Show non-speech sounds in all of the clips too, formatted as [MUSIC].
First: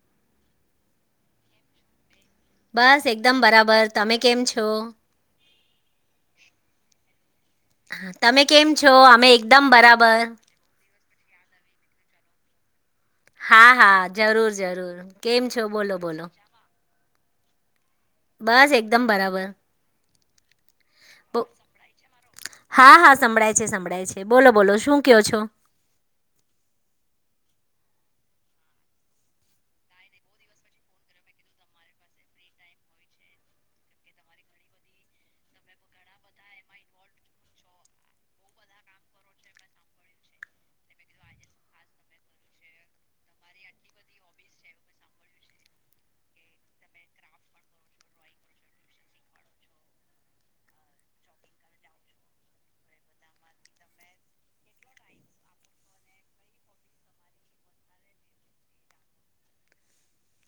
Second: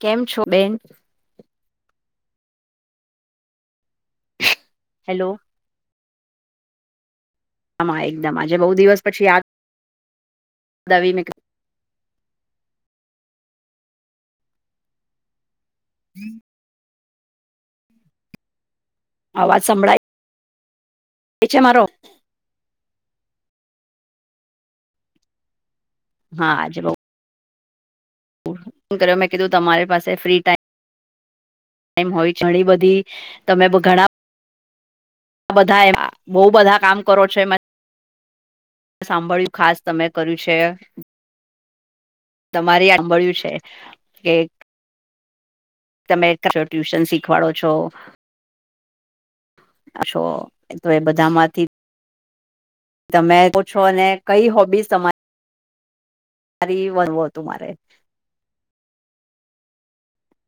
કેમ છો બેન. બસ એકદમ બરાબર તમે કેમ છો. હેલો આમાં એકદમ તમે આજે કેમ છો અમે એકદમ બરાબર. દવી મિક હા હા જરૂર જરૂર કેમ છો બોલો બોલો. બસ એક તમ બરાબર અવાજ સંભળાય છે મારો હા હા સંભળ છે. સંભળાય છે બોલો બોલો શું કો છો હા આજ બો કર્યો મેં કીધું તમારી પાસે ફ્રી ટાઈમ ટાઈમ હોય ઘણી બધી તમે ઘણા આ બધા એ બહુ બધા કામ કરો છો સાંભળ્યું ખાસ તમે કર્યું છે. તમારી આબળ્યું છે કે તમે કો ટ્યુશન શીખવાડો છો. છો તો એ બધામાંથી તમે પૂછો અને કઈ હોબીસ તમારી સારી વનવું હતું મારે.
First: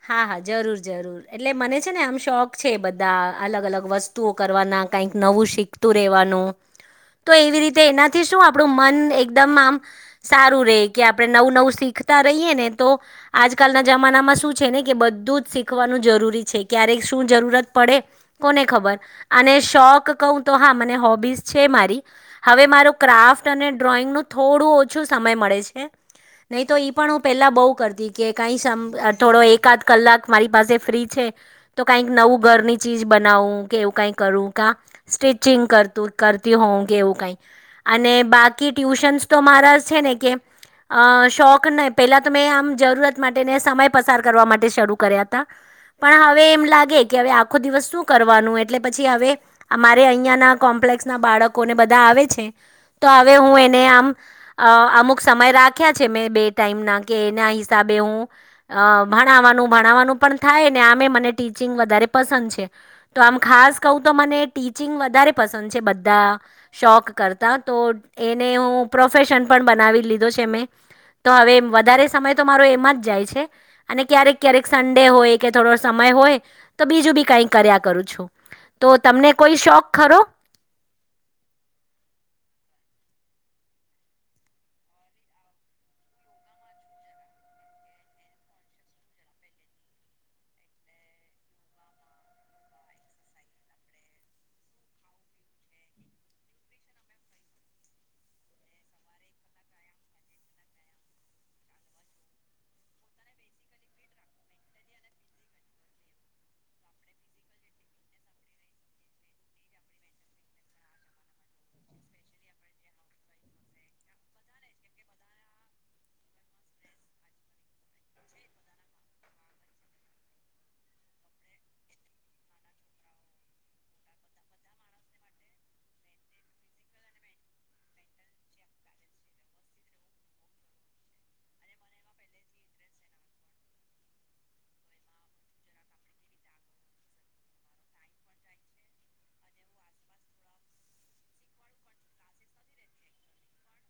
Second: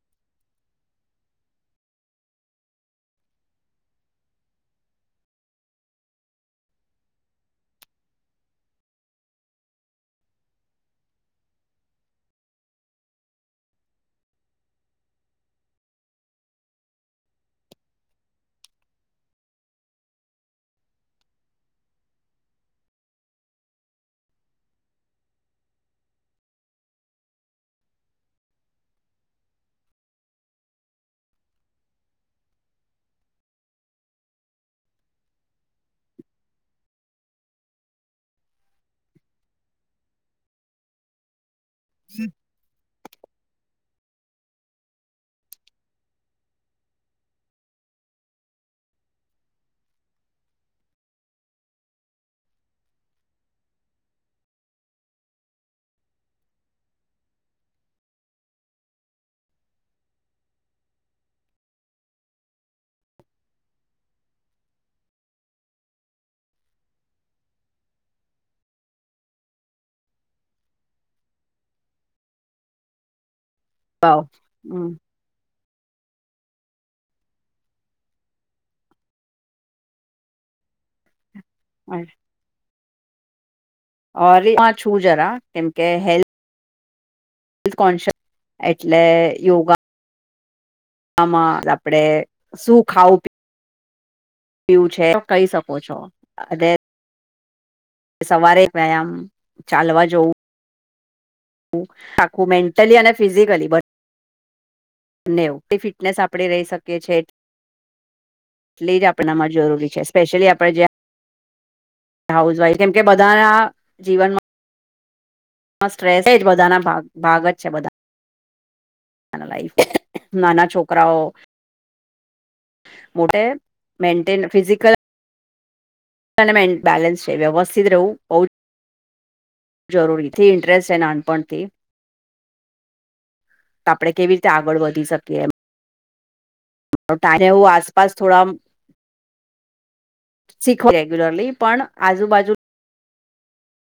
હા હા જરૂર જરૂર એટલે મને છે ને આમ શોખ છે બધા અલગ અલગ વસ્તુઓ કરવાના. કઈક નવું શીખતું રેવાનું. તો એવી રીતે એનાથી શું આપણું મન એકદમ આમ સારું રહે કે આપણે નવું નવું શીખ રહી ને તો આજકાલના જમાનામાં શ ને કે બધું જ શીખવાનું જરૂરી છે ક્યારે શું જરૂરત પડે કોને ખબર અને શો ક તો હા મને હોબી છે મારી હવે મા ક્રાફ્ટ અને ડ્રોઈંગ થો. થો ઓછો સમય મળે છે નહી તો પણ હું પેલા બહ કરતી કે કઈ થોડો એકાદ કલાક મારી પાસે ફ્રી છે તો કઈક નવું ઘરની ચીજ બનાવું કે એવું કઈક સચિંગ કર હો કેવું ક બાકી ટ્યુશ તો મારા છે ને કે શોખ ન પેલા તો મેં આમ જરૂરત માટે સમય પસાર કરવા માટે શરૂ કર્યા હતા. પણ હવે એમ લાગે કે હવે આખો દિવસ શું કરવાનું એટલે પછી હવે અમારે અહીયાં ના કોમ્પ [UNINTELLIGIBLE] ના બાળકોને બધા આવે છે. તો હવે હું એને આમ અમુક સમય રાખ્યા છે મેં બે ટાઈમ ના કે એના હિસાબે બેવું અ ભણાવવાનું ભણાવવાનું પણ થાય ને આમે મને ટીચિંગ વધારે પસંદ છે તો આમ ખાસ ખાસ કઉ તો મને ટીચિંગ વધારે પસંદ છે બધા શોખ કરતા તો એને પ્રોફેશન પણ બનાવી લીધું છે મે તો હવે વધારે સમય તો મારો એમાં જ જાય છે. અને વાવ. ક્યારેક ક્યારેક હમ. સંડે હોય કે થોડો સમય હોય તો બીજું બી કઈક કર્યા કરું છું. તો તમને કોઈ શોખ ખરો હ ઓ [UNINTELLIGIBLE] એમાં છું જરા કેમકે હેલ્થ હેલ્થ કોન્શિયસ એટલે યોગા આમાં આપડે શું ખાવું પી [UNINTELLIGIBLE] છે કહી શકો છો. સવારે એક વ્યાયામ ચાલવા જવું આખું મેન્ટલી અને ફિઝિકલી બ અને ઉપઈ ફિટનેસ આપણે રહી શકીએ છે. એટલી [UNINTELLIGIBLE] જ આપણામાં જરૂરી છે સ્પેશિયલી આપણે જ્યાં હાઉસ વાઈફ કેમ કે બધાના જીવનમાં માં સ્ટ્રેસ એ જ બધાના ભાગ જ છે બધા ના લાઈફ નાના છોકરાઓ મોટે મેન્ટેન ફિઝિકલ નમેન્ટ બ બેલેનસ વ્યવસ્થિત રવું જરૂરીથી ઇન્ટરેસ્ટ છે નાનપણથી તો આપણે કેવી રીતે આગળ વધી શકીએ એમ ત હું આસપાસ થોડા શીખ રેગ્યુલરલી પણ આજુબાજુ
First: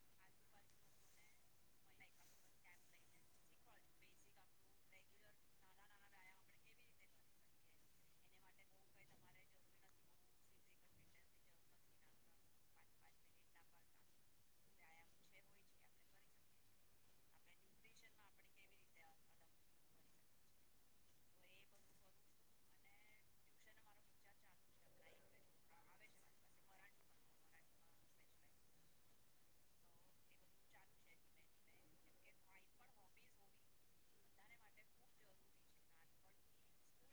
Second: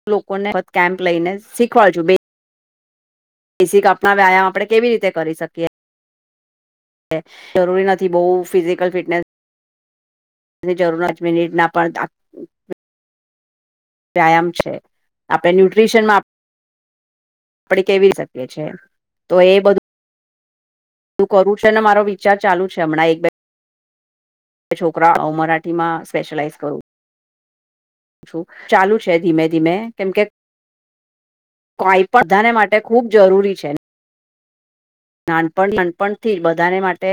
હું લોકોને કેમ્પ લઈને શીખવાડું છું બે બેસિક આપણા વ્યાયામ આપડણે કેવી રીતે કરી શકીએ? જરૂરી નથી બહુ ફિઝિકલ ફિટનેસ તેની જરૂર જ મિનિટના પણ દાખ વ્યાયામ છે આપણે ન્યુટ્રીશનમાં આપડી કેવી શકીએ છે તો એ બધું તું કરું છે ને મારો વિચાર ચાલુ છે હમણાં એક બે છોકરા મરાઠીમાં સ્પેશ્યલાઈઝ કરું છું ચાલુ છે ધીમે ધીમે કેમ કે કઈ પણ બધાને માટે ખૂબ જરૂરી છે નાનપણ નાનપણથી બધાને માટે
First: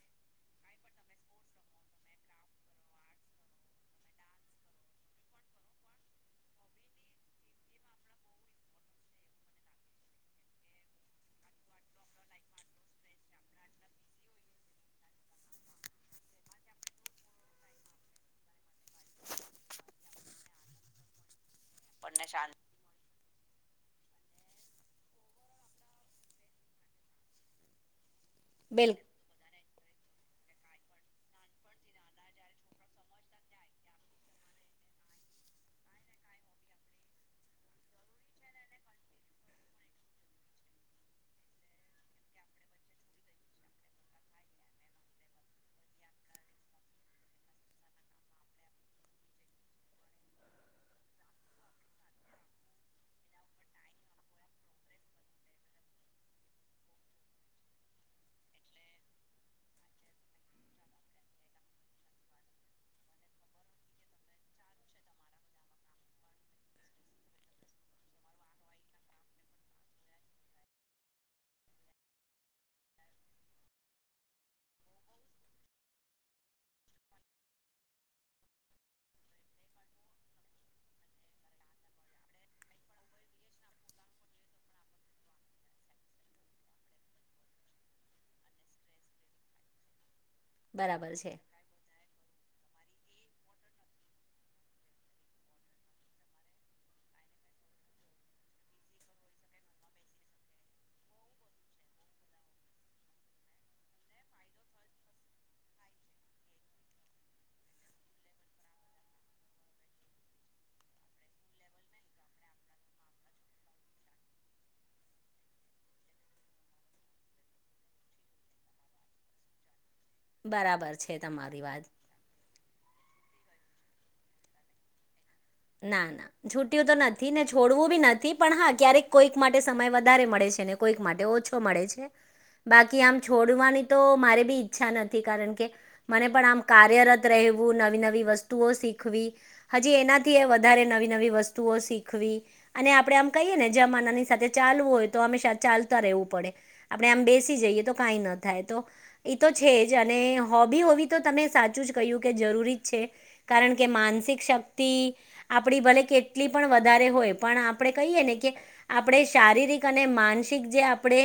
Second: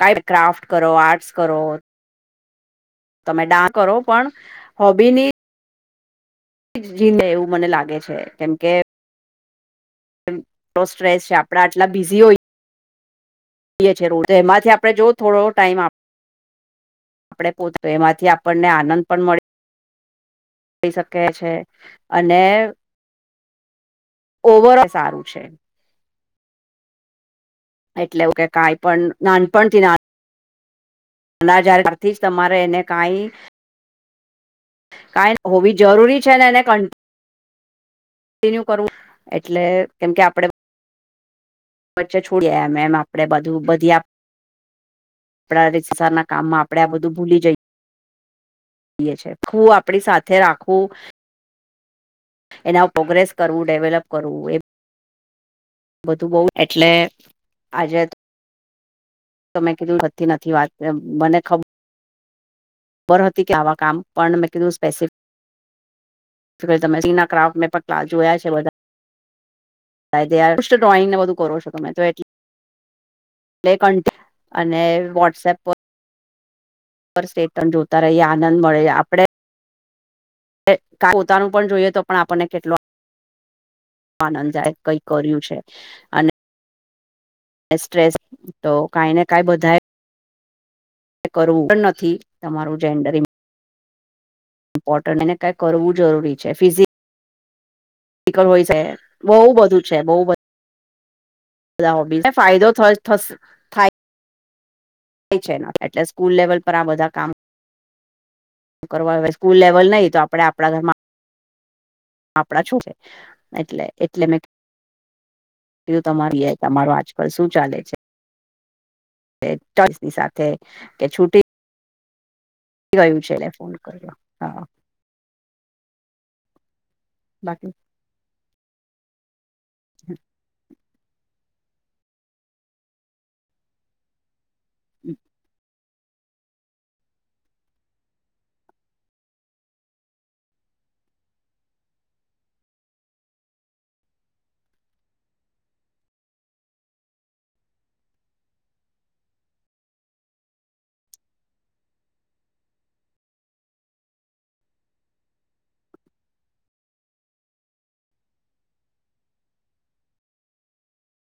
ક ક્રાફ્ટ કરો આર્ટ્સ કરો તમે ડાન્સ કરો પણ હોબીની જીંદ એવું મને લાગે છે કેમ કે સ્ટ્રેસ છે આપડા આટલા બિઝી હોય એ છે રો તો એમાંથી આપડણે જો થોડો ટાઈમ આપ આપણે પોતે એમાંથી આપણને આનંદ પણ મળે શકે છે અને ઓવર સારું છે એટ કઈ બિલ પણ નાનપણ થી ના અનાજ તથી જ તમારે એને કાંઈ કાંઈ હોવી જરૂરી છે ને એને ક કૉંટીનુએ કરવું એટલે કેમ કે આપડે વચ્ચે છોડી આયા મેમ [INAUDIBLE] આપડે બધું બધી આપ આપણા રેતસારના કામમાં આપણે આ બધું ભૂલી જઈએ એ છે ખું આપડી સાથે રાખવું એના પ્રોગ્રેસ કરવું ડેવલપ કરવું એ બધું બહુ એટલે આજે મેં કીધું બતી નથી વાત મને ખબર બર હતી કે આવા કામ પણ મેં કીધું સ્પેસિફિક આ તમે સીના ક્રાફ્ટ મે પકલા જોયા છે બધા સાદષ [INAUDIBLE] ડ્રોઈંગને બધું કરો છો મેમે તો એટ ક અને વોટ્સએપ પર સેટણ જોતા રહીએ આનંદ મળે આપણે પોતાનું પણ જોઈએ તો પણ આપણને કેટલો [UNINTELLIGIBLE] આનંદ કઈ કર્યું છે. અને સ્ટ્રેસ તો કઈ ને કાંઈ બધાય બરાબર છે કરવું પણ નથી તમારું જેન્ડરીગ ઇમ્પોર્ટન્ટ એને કાંઈ કરવું જરૂરી છે. ફિઝિક્સ હોય છે. બહુ બધું છે. બહુ બધું બધા ને હો ફાયદો થ થાય. થાય છે. એટલે સ્કૂલ લેવલ પર આ બધા કામ શું કરવા સ્કૂલ લેવલ નહી તો આપણે આપણા ઘરમાં આપડા છું. છે. એટલે એટલે મેં એ તમારી એ તમારો આજકાલ શું ચાલે છે. ઑચોસની સાથે બરાબર કે છે છુટી તમારી [UNINTELLIGIBLE] વાત યું છે. [UNINTELLIGIBLE] એ ફોન કર્યો હા ના ના છૂટ્યું તો નથી ને બાકી છોડવું બી નથી પણ હા ક્યારેક. કોઈક માટે સમય વધારે મળે છે. કોઈક માટે ઓછો મળે છે. બાકી આમ છોડવાની તો મારે બી ઈચ્છા નથી કારણ કે. મને પણ આમ કાર્યરત રહેવું નવી નવી વસ્તુઓ શીખવી હજી એના વધારે નવી નવી વસ્તુઓ શીખવી અને આપડે આમ કહીએ ને જમાંનાની સાથે ચાલવું હોય તો હંમેશા ચાલતા રહેવું પડે આપણે આમ બેસી જઈએ તો કાંઈ ન થાય તો એ તો છે. જ અને અને હોબી હોવી તો તમે સાચું જ કહ્યું કે જરૂરી જ છે. કારણ કે માનસિક શક્તિ આપણી ભલે કેટલી પણ વધારે હોય પણ આપણે કહીએ ને કે આપણે શારીરિક અને માનસિક જે આપણે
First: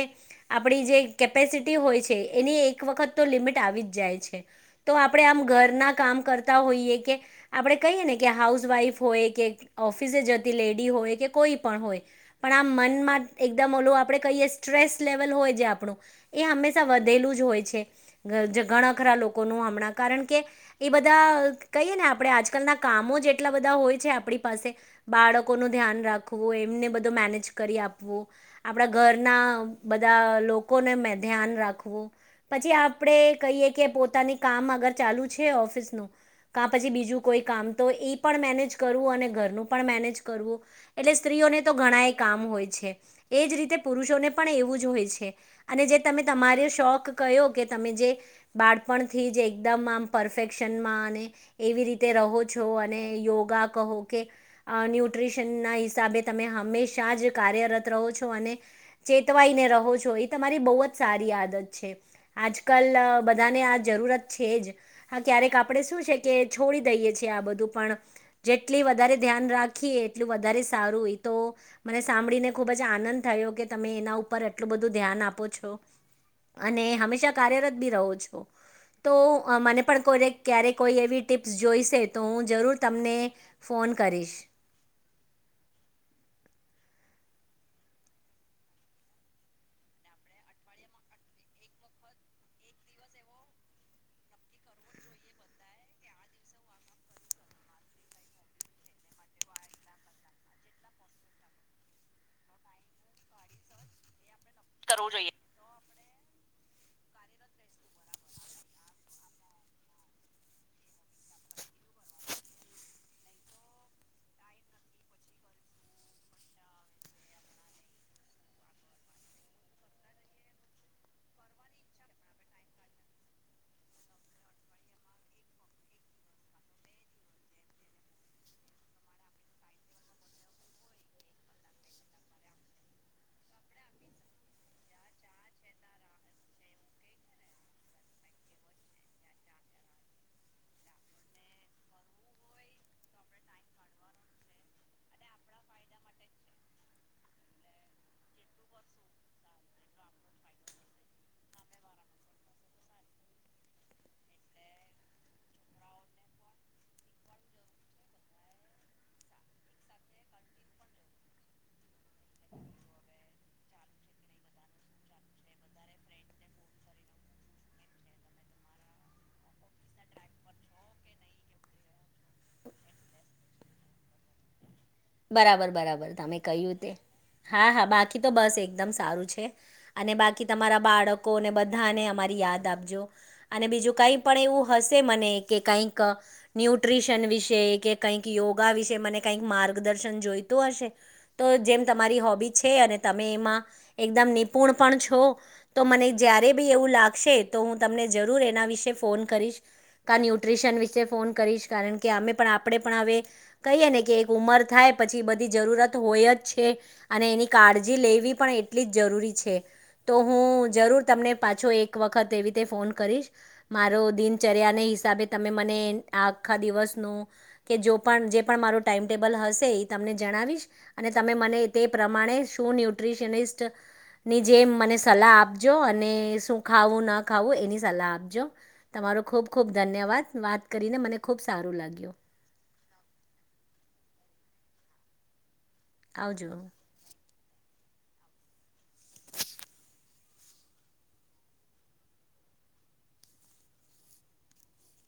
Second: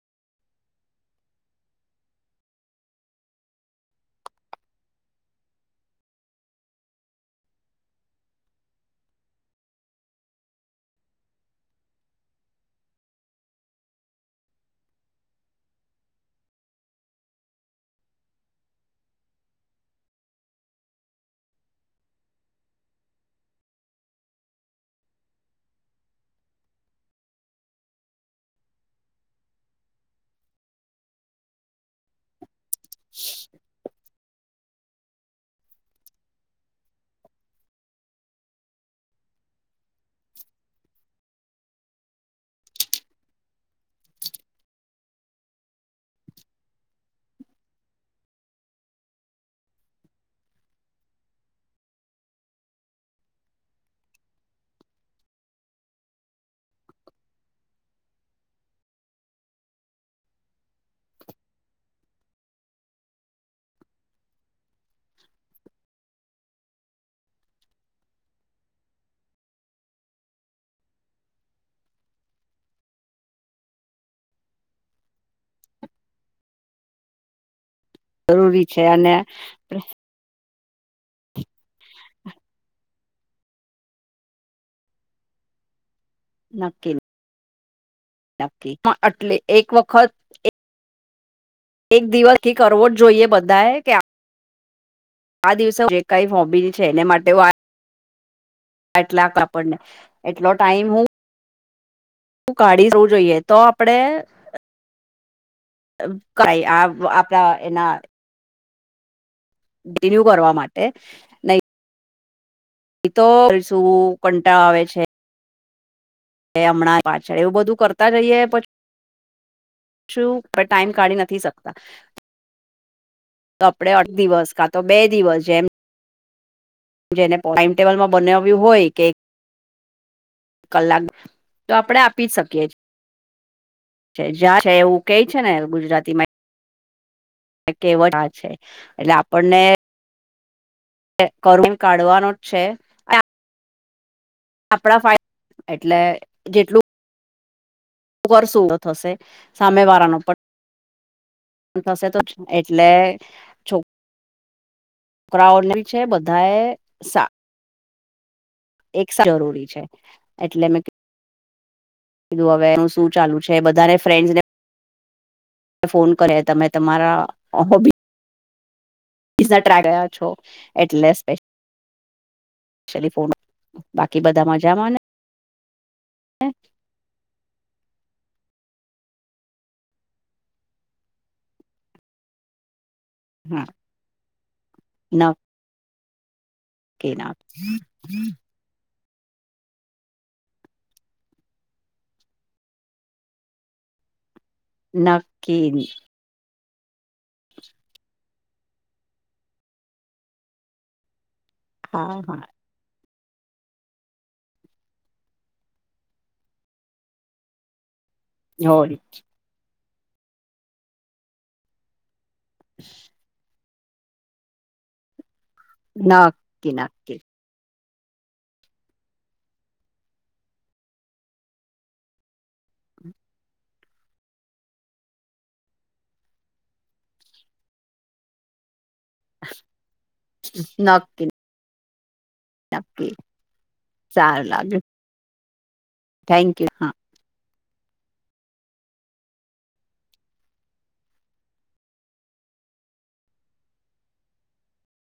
આપણી જે કેપેસિટી હોય છે. એની એક વખત તો લિમિટ આવી જાય છે. જાય છે. તો આપણે આમ ઘરના કામ કરતા હોઈએ કે આપડે કહીએ ને કે હાઉસ વાઈફ હોય કે ઓફિસે જતી લેડી હોય કે કોઈ પણ હોય પણ આ મનમાં એકદમ ઓલો આપ કહી સ્ટસ લેવલ હોય આપણું એ હંમેશા વધેલું જ હોય છે. રા લોકો હમણાં કારણ કે એ બધા કહીએ ને આપણે આજકાલના કામો જટલા બધા બધા હોય છે. આપણી પાસે બાળકો નું ધ્યાન રાખવું એમને બધું મેનેજ કરી આપવું આપણા ઘરના બધા લોકોને મેં ધ્યાન રાખવું પછી આપડે કહીએ કે પોતાની કામગર ચાલુ છે. ઓફિસ ન ક પછી બીજું કોઈ કામ તો એ પણ મેનેજ કરવું અને ઘરનું પણ મેનેજ કરવું એટલે સ્ત્રીઓને તો ઘણા એ કામ હોય છે. એજ રીતે પુરુષોને પણ એવું જ હોય છે. અને જે તમે તમારે શોખ કહ્યો કે તમે જે બાળપણથી જ એકદમ આમ પરફેક્શનમાં અને એવી રીતે રહો છો. અને યોગા કહો કે ન્યુટ્રીશન ના હિસાબે તમે હંમેશા જ કાર્યરત રહો ચેતવાઈને રહો છો. એ તમારી બહુ જ સારી આદત છે. આજકાલ બધાને આ જરૂરત છે. જ હા ક્યારેક આપણે શું છે. કે છોડી દઈએ છીએ. છે આ બધું પણ, જેટલી વધારે ધ્યાન રાખીએ એટલું વધારે સારું તો મને સાંભળીને ખુબ જ આનંદ થયો કે તમે એના ઉપર એટલું બધું ધ્યાન આપો છો. અને હંમેશા કાર્યરત રહો છો. જરૂરી છે તો અને મને પણ કોય દ ક્યારે કોઈ એવી ટીપ્સ જોઈશે તો હું જરૂર તમને ફોન કરીશ. નકકી. પણ એટલે એક વખત એક દિવસથી કરવો જોઈએ બધાએ કે આ દિવસે જે કઈ હોબી છે. એને માટે વાત ટલાકપડને એટલો ટાઈમ હુ [UNINTELLIGIBLE] શું કાઢી જવું જોઈએ તો આપડે- કરવું જોઈએ. કઈ આ આપણા એના રિન્યુ કરવા માટે નહી. એ તો શું કંટાળો આવે છે. એ હમણાં પાછળ એવું બધું કરતા રઈએ પછી શું પણ ટાઈમ કાઢી નથી શકતા. તો આપણે અઠ દિવસ કા તો બે દિવસ જેમ જેને ટાઈમટેબલમાં બનાવ્યું હોય કે કલાક તો આપડે આપી જ શકીએ. જ છે એવું કઈ છે ને ગુજરાતીમાં કેવટ છે એટલે આપણને કરુણ કાઢવાનું જ છે આ આપણા ફાયદા એટલે જેટલું કરશું તો થશે સામે વાળા નો પણ થશે તો જ એટલે છોક ક્રાઉનલ છે બધાએ સા એક જરૂરી છે એટલે મેં કીધું હવે એનું શું ચાલુ છે બધાને ફ્રેન્ડ્સને ફોન કરે તમે તમારા હોબી [UNINTELLIGIBLE] ગયા છો એટલે ચલી ફો બાકી બધા મજામાંને બરાબર બરાબર તમે કયું તે હા હા બાકી તો બસ એકદમ સારું છે અને બાકી તમારા બાળકોને બધાને અમારી યાદ આપજો હા અને બીજું કઈ પણ એવું હશે મને કે કઈક નક્કી ન્યુટ્રીશન વિશે કે નક્કી કંઈક યોગા વિશે મને કઈક માર્ગ ન જોઈતું હશે તો જેમ તમારી હોબી છે અને તમે એમાં એકદમ નિપુણ પૂર્ણ પણ છો તો નક્કી મને જ્યારે બી એવું લાગશે તો હું તમને જરૂર એના વિશે ફોન કરીશ કા ન્યુટ્રીશન વિશે ફોન- કરીશ કારણ કે હા અમે હા પણ આપણે પણ હવે કહીએ ને કે એક ઉંમર થાય પછી બધી જરૂરત હોય જ છે અને એની કાળજી જી લેવી પણ એટલી જ જરૂરી છે તો હું જરૂર તમને પાછો એક વખત એવી રીતે ફોન કરી મારો દિનચર્યા ના હિસાબે તમે મને આ આખા દિવસનો કે જો પણ જે પણ મારો ટાઈમટેબલ હશે. તે એ તમને જણાવીશ અને તમે મને તે પ્રમાણે શું ન્યુટ્રીશનિસ્ટ ની જે મને સલાહ આપજો અને શું ખાવું ના ખાવું એની સલાહ આપજો. તમારો ખૂબ ખૂબ ધન્યવાદ વાત કરીને મને ખૂબ સારું લાગ્યું. નક્કી સારું લાગ્યું. થેન્ક આવજો યુ હા